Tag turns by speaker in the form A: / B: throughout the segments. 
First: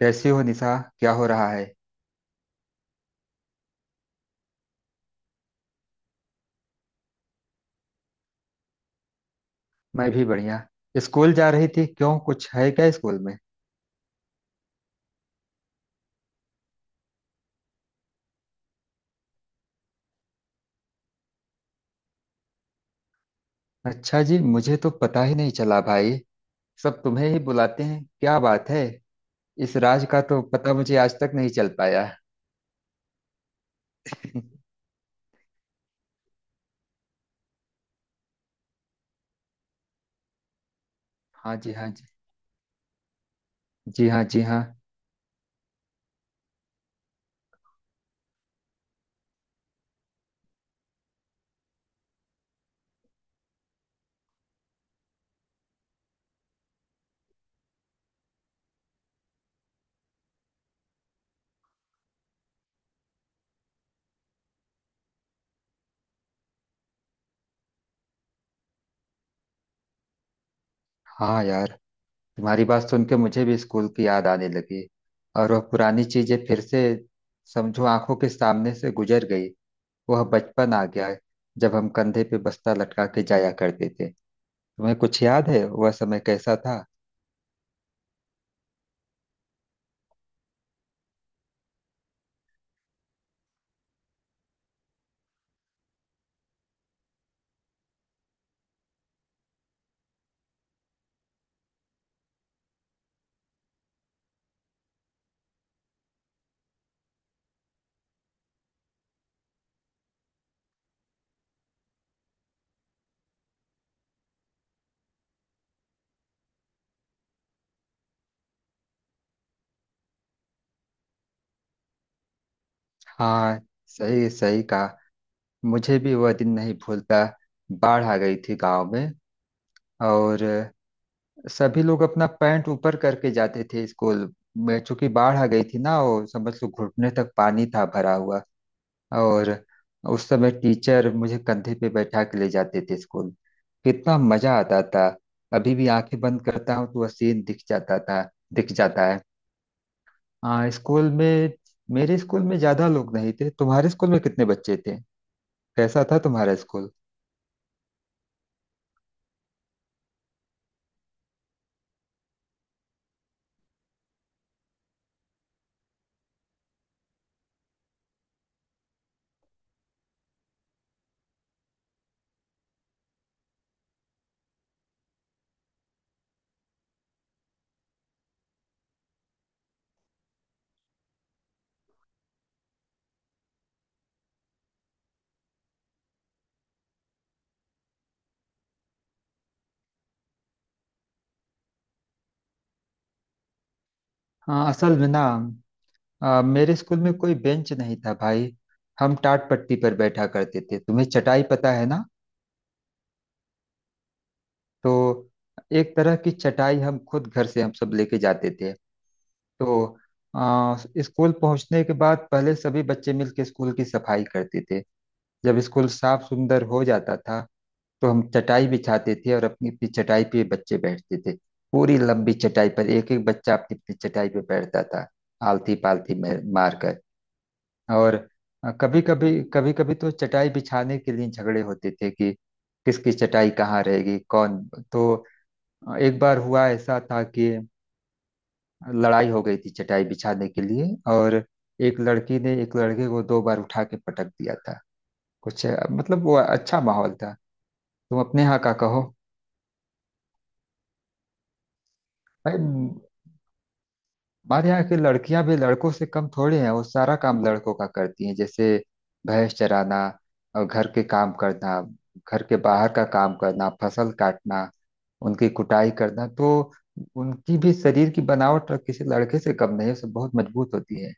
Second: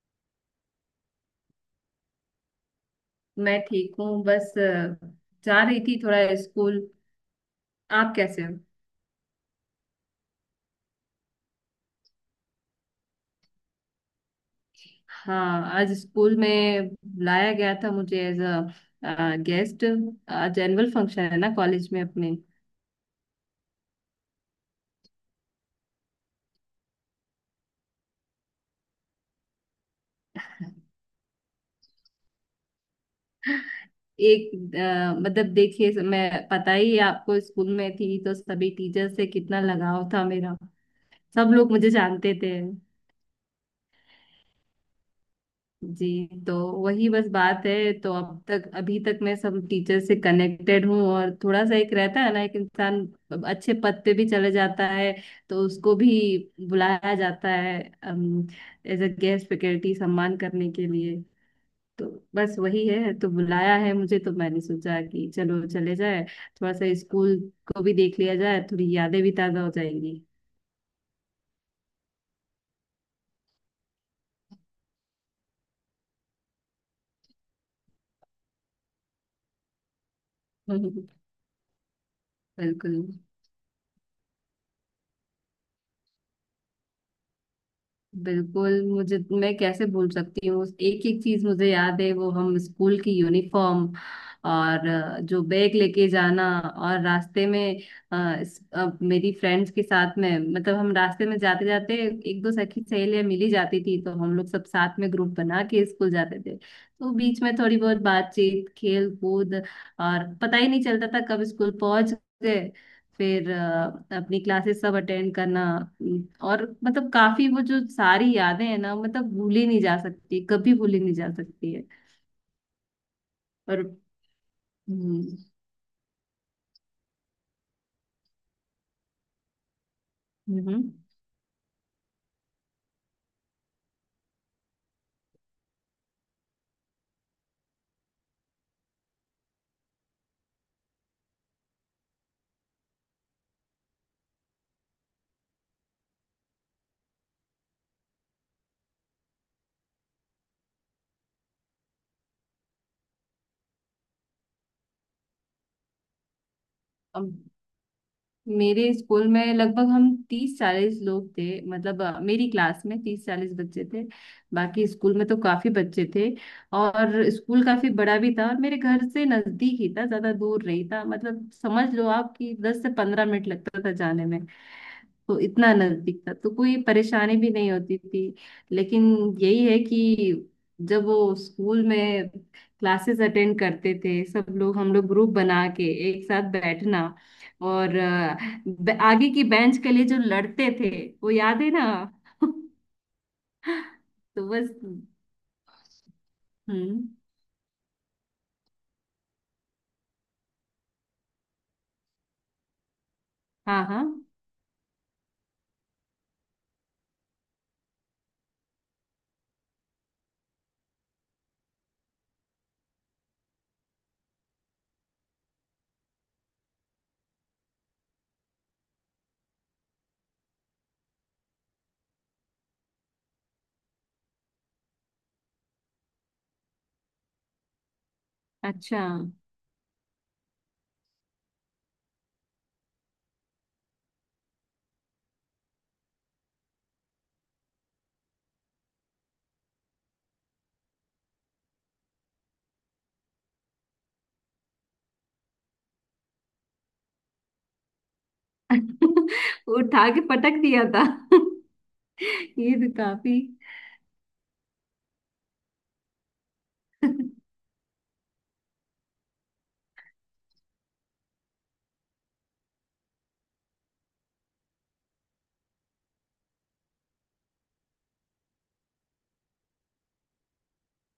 A: कैसी हो निशा? क्या हो रहा है?
B: मैं ठीक हूँ बस जा रही थी थोड़ा स्कूल। आप कैसे हो?
A: मैं भी बढ़िया। स्कूल जा रही थी, क्यों? कुछ है क्या स्कूल में?
B: हाँ, आज स्कूल में लाया गया था मुझे एज अ गेस्ट। आज एनुअल फंक्शन है ना कॉलेज में अपने।
A: अच्छा जी, मुझे तो पता ही नहीं चला भाई। सब तुम्हें ही बुलाते हैं, क्या बात है। इस राज का तो पता मुझे आज तक नहीं चल पाया।
B: एक मतलब देखिए, मैं, पता ही है आपको, स्कूल में थी तो सभी टीचर से कितना लगाव था मेरा। सब
A: हाँ
B: लोग
A: जी, हाँ
B: मुझे
A: जी।
B: जानते थे।
A: जी हाँ, जी हाँ।
B: जी, तो वही बस बात है तो अब तक, अभी तक मैं सब टीचर से कनेक्टेड हूँ, और थोड़ा सा एक रहता है ना, एक इंसान अच्छे पद पे भी चले जाता है तो उसको भी बुलाया जाता है एज अ गेस्ट फैकल्टी सम्मान करने के लिए। तो बस वही है, तो बुलाया है मुझे तो मैंने सोचा कि चलो चले जाए, थोड़ा सा स्कूल को भी देख लिया जाए, थोड़ी यादें भी ताजा हो जाएंगी।
A: हाँ यार, तुम्हारी बात सुन के मुझे भी स्कूल की याद आने लगी। और वह पुरानी चीजें फिर से समझो आंखों के सामने से गुजर गई। वह बचपन आ गया, जब हम कंधे पे बस्ता
B: बिल्कुल।
A: लटका के जाया करते थे। तुम्हें कुछ याद है वह समय कैसा था?
B: बिल्कुल, मुझे मैं कैसे भूल सकती हूँ, एक एक चीज मुझे याद है, वो हम स्कूल की यूनिफॉर्म और जो बैग लेके जाना और रास्ते में मेरी फ्रेंड्स के साथ में, मतलब हम रास्ते में जाते जाते एक दो सखी सहेलियां मिली जाती थी तो हम लोग सब साथ में ग्रुप बना के स्कूल जाते थे, तो बीच में थोड़ी बहुत बातचीत, खेल कूद, और पता ही नहीं चलता था कब स्कूल पहुंच गए। फिर अपनी क्लासेस सब अटेंड करना। और मतलब काफी, वो जो सारी यादें हैं ना, मतलब भूली नहीं जा सकती, कभी भूली नहीं जा सकती है।
A: हाँ,
B: और
A: सही सही कहा।
B: हम्म।
A: मुझे भी वह दिन नहीं भूलता। बाढ़ आ गई थी गांव में, और सभी लोग अपना पैंट ऊपर करके जाते थे स्कूल में, चूंकि बाढ़ आ गई थी ना, वो समझ लो घुटने तक पानी था भरा हुआ। और उस समय टीचर मुझे कंधे पे बैठा के ले जाते थे स्कूल। कितना मजा आता था। अभी भी आंखें बंद करता हूँ तो वह सीन दिख जाता था। दिख जाता है। हाँ, स्कूल में। मेरे स्कूल में ज्यादा लोग नहीं थे। तुम्हारे स्कूल में कितने बच्चे थे? कैसा था तुम्हारा स्कूल?
B: हम्म, मेरे स्कूल में लगभग हम 30 40 लोग थे, मतलब मेरी क्लास में 30 40 बच्चे थे। बाकी स्कूल में तो काफी बच्चे थे, और स्कूल काफी बड़ा भी था, और मेरे घर से नजदीक ही था, ज्यादा दूर नहीं था, मतलब समझ लो आप कि 10 से 15 मिनट लगता था जाने में। तो इतना नजदीक था तो कोई परेशानी भी नहीं होती थी। लेकिन यही है कि जब वो स्कूल में क्लासेस अटेंड करते थे सब लोग, हम लोग ग्रुप बना के एक साथ बैठना, और आगे की बेंच के लिए जो लड़ते थे, वो याद है ना। तो
A: हाँ,
B: बस।
A: असल में ना मेरे स्कूल
B: हम्म।
A: में कोई बेंच नहीं था भाई। हम टाट पट्टी पर बैठा करते थे, तुम्हें चटाई पता है ना?
B: हाँ, हाँ।
A: तो एक तरह की चटाई हम खुद घर से हम सब लेके जाते थे। तो आ, स्कूल पहुंचने के बाद पहले सभी बच्चे मिलके स्कूल की सफाई करते थे। जब स्कूल साफ सुंदर हो जाता था, तो हम चटाई बिछाते थे और अपनी अपनी चटाई पे बच्चे बैठते थे। पूरी लंबी चटाई पर एक एक बच्चा अपनी अपनी चटाई पे बैठता था, आलती पालती मार कर। और
B: अच्छा।
A: कभी कभी तो चटाई बिछाने के लिए झगड़े होते थे कि किसकी चटाई कहाँ रहेगी, कौन। तो एक बार हुआ ऐसा था कि लड़ाई हो गई थी चटाई बिछाने के लिए, और एक लड़की ने एक लड़के को दो बार उठा के पटक दिया था। कुछ मतलब वो अच्छा माहौल था। तुम अपने यहाँ का कहो।
B: उठा के पटक दिया था।
A: भाई,
B: ये तो काफी।
A: हमारे यहाँ की लड़कियां भी लड़कों से कम थोड़ी हैं, वो सारा काम लड़कों का करती हैं, जैसे भैंस चराना, और घर के काम करना, घर के बाहर का काम करना, फसल काटना, उनकी कुटाई करना। तो उनकी भी शरीर की बनावट किसी लड़के से कम नहीं है, सब बहुत मजबूत होती है।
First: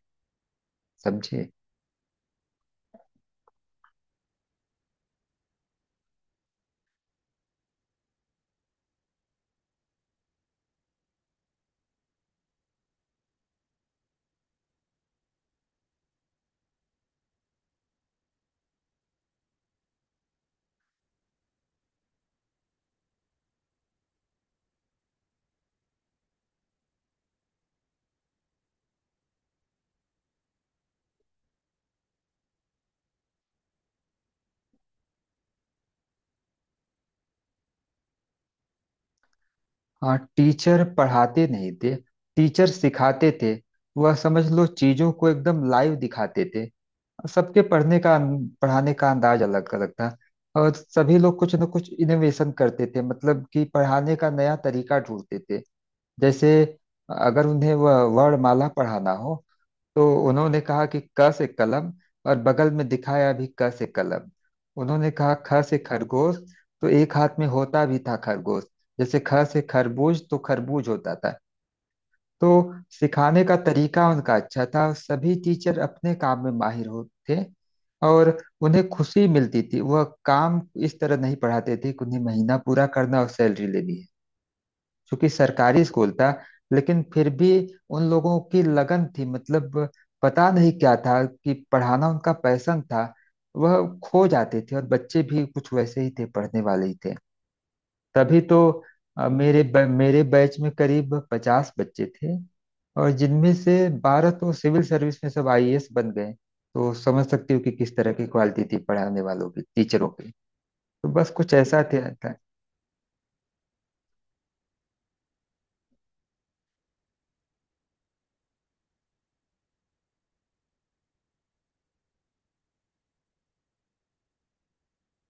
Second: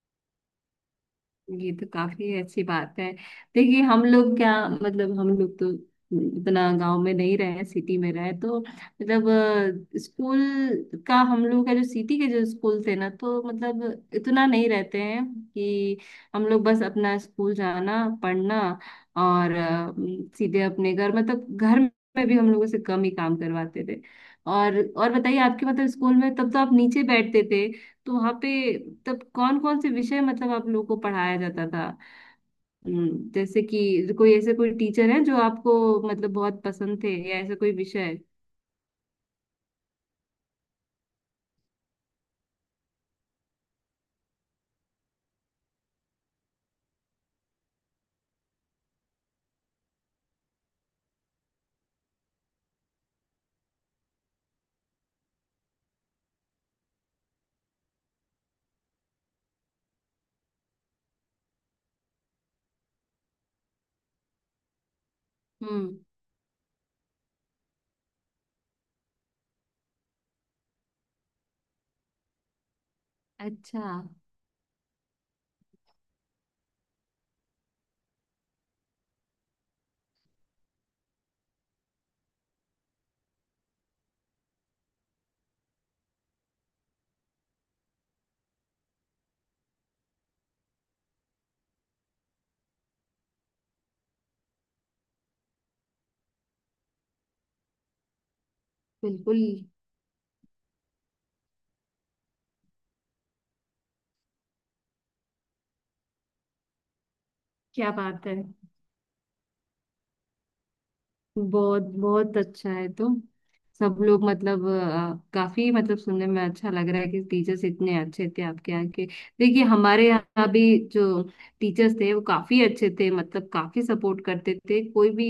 A: समझे?
B: ये तो काफी अच्छी बात है। देखिए हम लोग क्या, मतलब हम लोग तो इतना गांव में नहीं रहे, सिटी में रहे, तो मतलब स्कूल का, हम लोग का जो सिटी के जो स्कूल थे ना, तो मतलब इतना नहीं रहते हैं कि हम लोग बस अपना स्कूल जाना, पढ़ना, और सीधे अपने घर, मतलब घर में भी हम लोगों से कम ही काम करवाते थे। और और बताइए, आपके मतलब स्कूल में तब तो आप नीचे बैठते थे, तो वहाँ पे तब कौन कौन से विषय मतलब आप लोगों को पढ़ाया जाता था? जैसे कि कोई ऐसे कोई टीचर है जो आपको, मतलब बहुत पसंद थे, या ऐसा कोई विषय?
A: हाँ, टीचर पढ़ाते नहीं थे। टीचर सिखाते थे। वह समझ लो चीजों को एकदम लाइव दिखाते थे। सबके पढ़ने का, पढ़ाने का अंदाज अलग अलग था। और सभी लोग कुछ न कुछ इनोवेशन करते थे, मतलब कि पढ़ाने का नया तरीका ढूंढते थे। जैसे अगर उन्हें वह वर्णमाला पढ़ाना हो, तो उन्होंने कहा कि क से कलम, और बगल में दिखाया भी क से कलम। उन्होंने कहा ख से
B: हम्म।
A: खरगोश, तो एक हाथ में होता भी था खरगोश। जैसे ख से खरबूज तो खरबूज होता था। तो सिखाने का
B: अच्छा।
A: तरीका उनका अच्छा था, सभी टीचर अपने काम में माहिर होते। और उन्हें खुशी मिलती थी वह काम। इस तरह नहीं पढ़ाते थे कि उन्हें महीना पूरा करना और सैलरी लेनी है, क्योंकि सरकारी स्कूल था। लेकिन फिर भी उन लोगों की लगन थी, मतलब पता नहीं क्या था, कि पढ़ाना उनका पैशन था। वह खो जाते थे, और बच्चे भी कुछ वैसे ही थे, पढ़ने वाले ही थे। तभी तो
B: बिल्कुल।
A: मेरे मेरे बैच में करीब 50 बच्चे थे। और जिनमें से 12 तो सिविल सर्विस में सब आईएएस बन गए। तो समझ सकती हो कि
B: क्या
A: किस तरह की
B: बात है।
A: क्वालिटी थी पढ़ाने वालों की, टीचरों की। तो बस कुछ
B: बहुत
A: ऐसा था।
B: बहुत अच्छा है, तो सब लोग मतलब काफी, मतलब सुनने में अच्छा लग रहा है कि टीचर्स इतने अच्छे थे आपके यहाँ के। देखिए हमारे यहाँ भी जो टीचर्स थे वो काफी अच्छे थे, मतलब काफी सपोर्ट करते थे। कोई भी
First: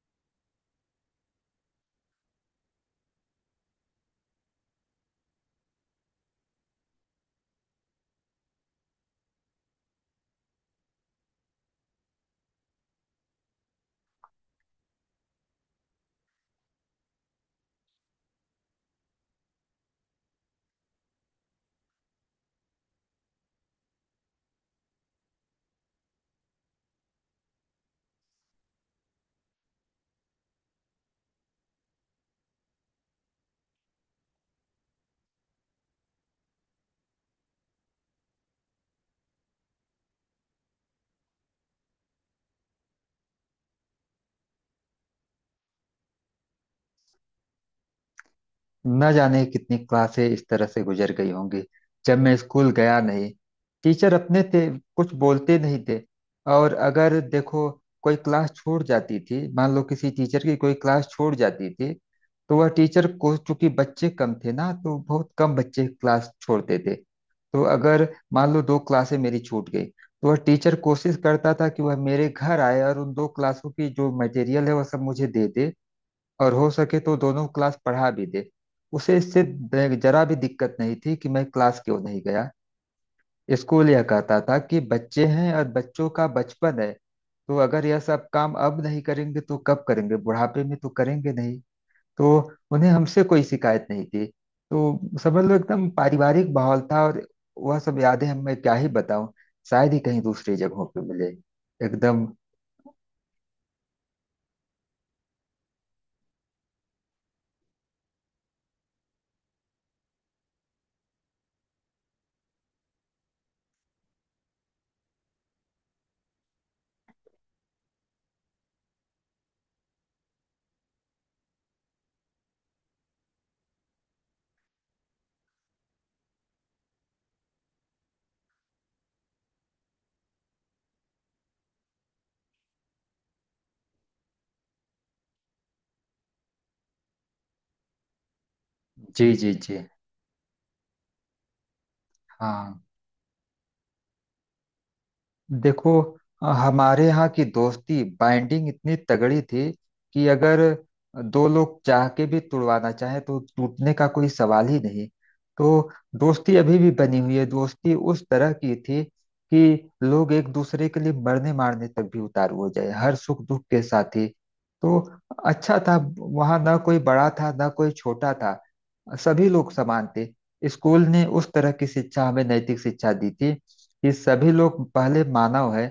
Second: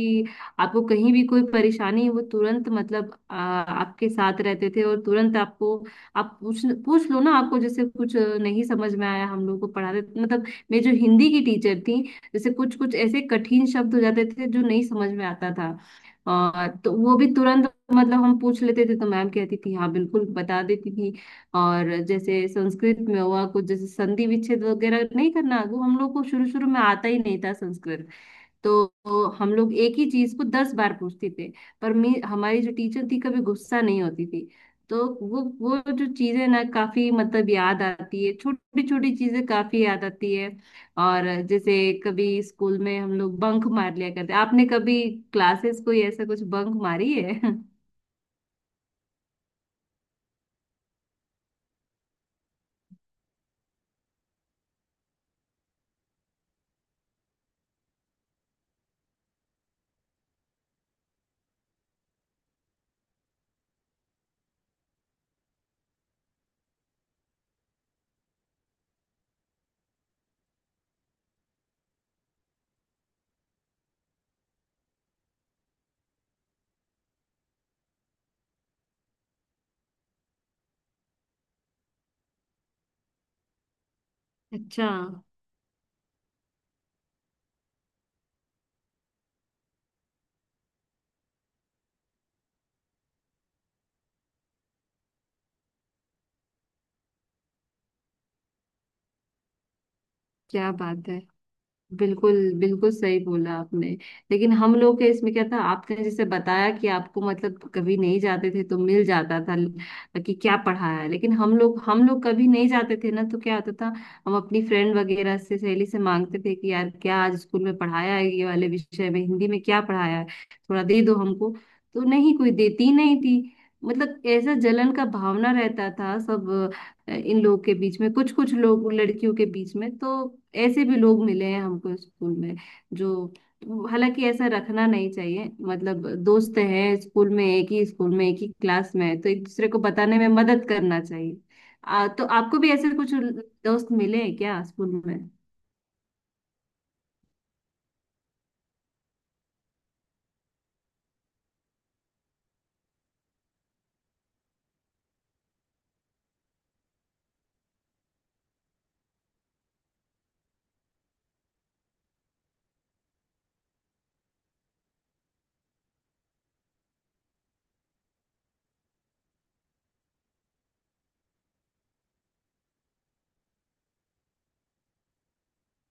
B: आपको कहीं भी कोई परेशानी है, वो तुरंत मतलब आपके साथ रहते थे, और तुरंत आपको, आप पूछ पूछ लो ना, आपको जैसे कुछ नहीं समझ में आया, हम लोग को पढ़ाते मतलब, मेरी जो हिंदी की टीचर थी, जैसे कुछ कुछ ऐसे कठिन शब्द हो जाते थे जो नहीं समझ में आता था, और तो वो भी तुरंत, मतलब हम पूछ लेते थे तो मैम कहती थी हाँ बिल्कुल, बता देती थी। और जैसे संस्कृत में हुआ कुछ, जैसे संधि विच्छेद वगैरह नहीं करना, वो हम लोग को शुरू शुरू में आता ही नहीं था संस्कृत। तो हम लोग एक ही चीज को 10 बार पूछते थे, पर मी हमारी जो टीचर थी कभी गुस्सा नहीं होती थी। तो वो जो चीजें ना काफी मतलब याद आती है, छोटी छोटी चीजें काफी याद आती है। और जैसे कभी स्कूल में हम लोग बंक मार लिया करते, आपने कभी क्लासेस कोई ऐसा कुछ बंक मारी है?
A: न जाने कितनी क्लासें इस तरह से गुजर गई होंगी, जब मैं स्कूल गया नहीं। टीचर अपने थे, कुछ बोलते नहीं थे। और अगर देखो कोई क्लास छूट जाती थी, मान लो किसी टीचर की कोई क्लास छूट जाती थी, तो वह टीचर को, चूंकि बच्चे कम थे ना, तो बहुत कम बच्चे क्लास छोड़ते थे। तो अगर मान लो दो क्लासें मेरी छूट गई, तो वह टीचर कोशिश करता था कि वह मेरे घर आए और उन दो क्लासों की जो मटेरियल है वह सब मुझे दे दे। और हो सके तो दोनों क्लास पढ़ा भी दे। उसे इससे जरा भी दिक्कत नहीं थी कि मैं क्लास क्यों नहीं गया। स्कूल यह कहता था कि
B: अच्छा।
A: बच्चे हैं और बच्चों का बचपन है, तो अगर यह सब काम अब नहीं करेंगे तो कब करेंगे, बुढ़ापे में तो करेंगे नहीं। तो उन्हें हमसे कोई शिकायत नहीं थी। तो समझ लो एकदम पारिवारिक माहौल था। और वह सब यादें हम मैं क्या ही बताऊं। शायद ही कहीं दूसरी
B: क्या
A: जगहों पे
B: बात है।
A: मिले। एकदम।
B: बिल्कुल, बिल्कुल सही बोला आपने। लेकिन हम लोग के इसमें क्या था, आपने जैसे बताया कि आपको मतलब कभी नहीं जाते थे तो मिल जाता था कि क्या पढ़ा है, लेकिन हम लोग कभी नहीं जाते थे ना तो क्या होता था? हम अपनी फ्रेंड वगैरह से, सहेली से मांगते थे कि यार क्या आज स्कूल में पढ़ाया है, ये वाले विषय में, हिंदी में क्या पढ़ाया है, थोड़ा दे दो हमको। तो नहीं, कोई देती नहीं थी, मतलब ऐसा जलन का भावना रहता था सब इन लोगों के बीच में, कुछ कुछ लोग, लड़कियों के बीच में तो ऐसे भी लोग मिले हैं हमको स्कूल में, जो, हालांकि ऐसा रखना नहीं चाहिए, मतलब दोस्त हैं, स्कूल में एक ही स्कूल में एक ही क्लास में है
A: जी
B: तो एक
A: जी
B: दूसरे
A: जी।
B: को बताने में मदद करना चाहिए। तो आपको भी
A: हाँ।
B: ऐसे कुछ दोस्त मिले हैं क्या स्कूल में?
A: देखो, हमारे यहाँ की दोस्ती बाइंडिंग इतनी तगड़ी थी, कि अगर दो लोग चाह के भी तुड़वाना चाहें तो टूटने का कोई सवाल ही नहीं। तो दोस्ती अभी भी बनी हुई है। दोस्ती उस तरह की थी कि लोग एक दूसरे के लिए मरने मारने तक भी उतारू हो जाए, हर सुख दुख के साथी। तो अच्छा था, वहाँ ना कोई बड़ा था ना कोई छोटा था, सभी लोग समान थे। स्कूल ने उस तरह की शिक्षा, हमें नैतिक शिक्षा दी थी, कि सभी लोग पहले मानव है,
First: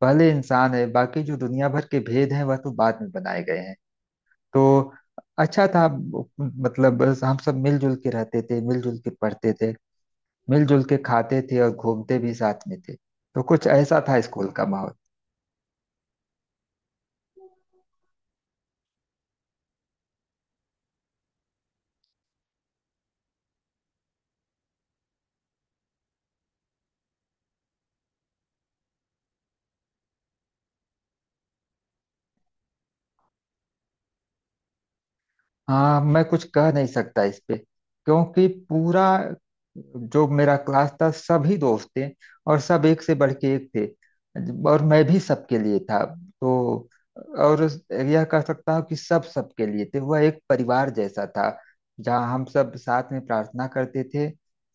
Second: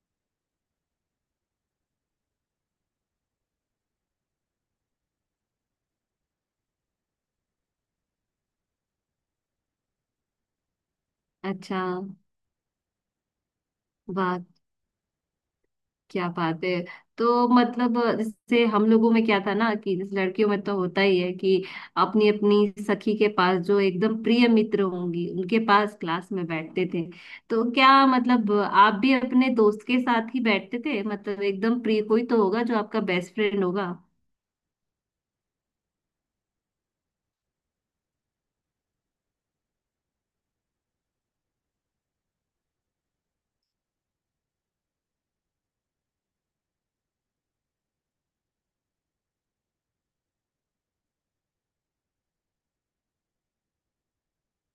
A: पहले इंसान है, बाकी जो दुनिया भर के भेद हैं वह तो बाद में बनाए गए हैं। तो अच्छा था, मतलब बस हम सब मिलजुल के रहते थे, मिलजुल के पढ़ते थे, मिलजुल के खाते थे, और
B: अच्छा।
A: घूमते भी साथ में थे, तो कुछ ऐसा था
B: वाह।
A: स्कूल का माहौल।
B: क्या बात है। तो मतलब जैसे हम लोगों में क्या था ना, कि जैसे लड़कियों में तो होता ही है कि अपनी अपनी सखी के पास, जो एकदम प्रिय मित्र होंगी, उनके पास क्लास में बैठते थे। तो क्या मतलब आप भी अपने दोस्त के साथ ही बैठते थे, मतलब एकदम प्रिय कोई तो होगा जो आपका बेस्ट फ्रेंड होगा।
A: हाँ, मैं कुछ कह नहीं सकता इस पे, क्योंकि पूरा जो मेरा क्लास था, सभी दोस्त थे, और सब एक से बढ़ के एक थे, और मैं भी सबके लिए था। तो, और यह कह सकता हूँ कि सब सबके लिए थे, वह एक परिवार जैसा था, जहाँ हम सब साथ में प्रार्थना करते थे,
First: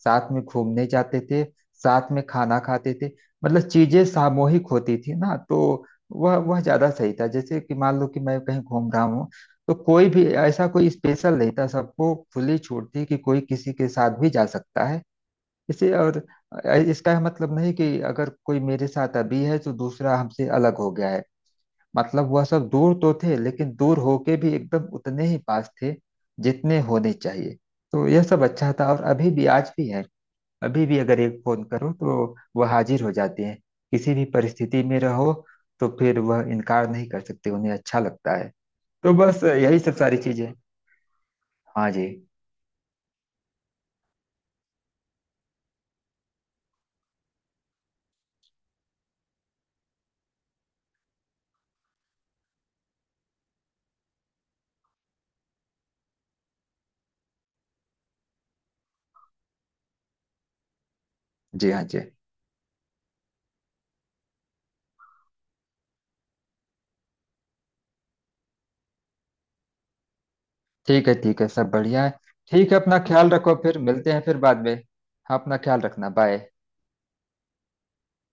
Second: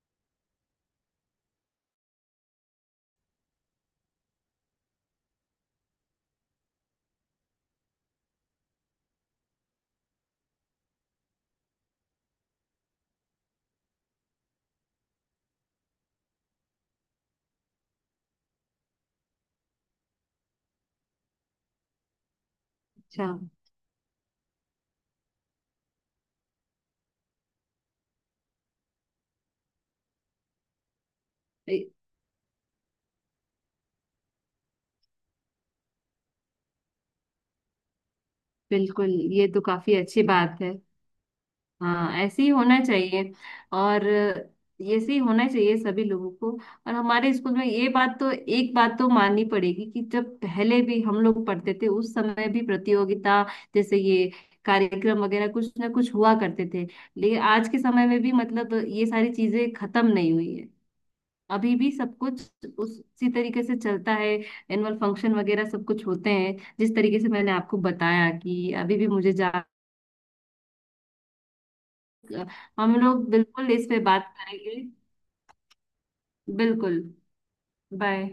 A: साथ में घूमने जाते थे, साथ में खाना खाते थे। मतलब चीजें सामूहिक होती थी ना, तो वह ज्यादा सही था। जैसे कि मान लो कि मैं कहीं घूम रहा हूँ, तो कोई भी ऐसा कोई स्पेशल नहीं था, सबको खुली छूट थी कि कोई किसी के साथ भी जा सकता है। इसे, और इसका यह मतलब नहीं कि अगर कोई मेरे साथ अभी है तो दूसरा हमसे अलग हो गया है। मतलब वह सब दूर तो
B: अच्छा।
A: थे, लेकिन दूर होके भी एकदम उतने ही पास थे, जितने होने चाहिए। तो यह सब अच्छा था, और अभी भी, आज भी है। अभी भी अगर एक फोन
B: ए-
A: करो तो वह हाजिर हो जाते हैं, किसी भी परिस्थिति में रहो। तो फिर वह इनकार नहीं कर सकते, उन्हें अच्छा लगता है।
B: बिल्कुल,
A: तो बस
B: ये तो
A: यही
B: काफी
A: सब सारी
B: अच्छी
A: चीजें।
B: बात है।
A: हाँ जी।
B: हाँ, ऐसे ही होना चाहिए। और ऐसे ही होना चाहिए सभी लोगों को। और हमारे स्कूल में ये बात तो, एक बात तो माननी पड़ेगी कि जब पहले भी हम लोग पढ़ते थे उस समय भी प्रतियोगिता, जैसे ये कार्यक्रम वगैरह कुछ ना कुछ हुआ करते थे। लेकिन आज के समय में भी, मतलब, ये सारी चीजें खत्म नहीं हुई है,
A: जी
B: अभी
A: हाँ
B: भी
A: जी।
B: सब कुछ उसी तरीके से चलता है। एनुअल फंक्शन वगैरह सब कुछ होते हैं, जिस तरीके से मैंने आपको बताया कि अभी भी मुझे,
A: ठीक है, ठीक है, सब बढ़िया है। ठीक है,
B: हम
A: अपना ख्याल
B: लोग
A: रखो,
B: बिल्कुल
A: फिर
B: इस पे
A: मिलते हैं
B: बात
A: फिर बाद में।
B: करेंगे।
A: हाँ, अपना ख्याल रखना, बाय।
B: बिल्कुल। बाय।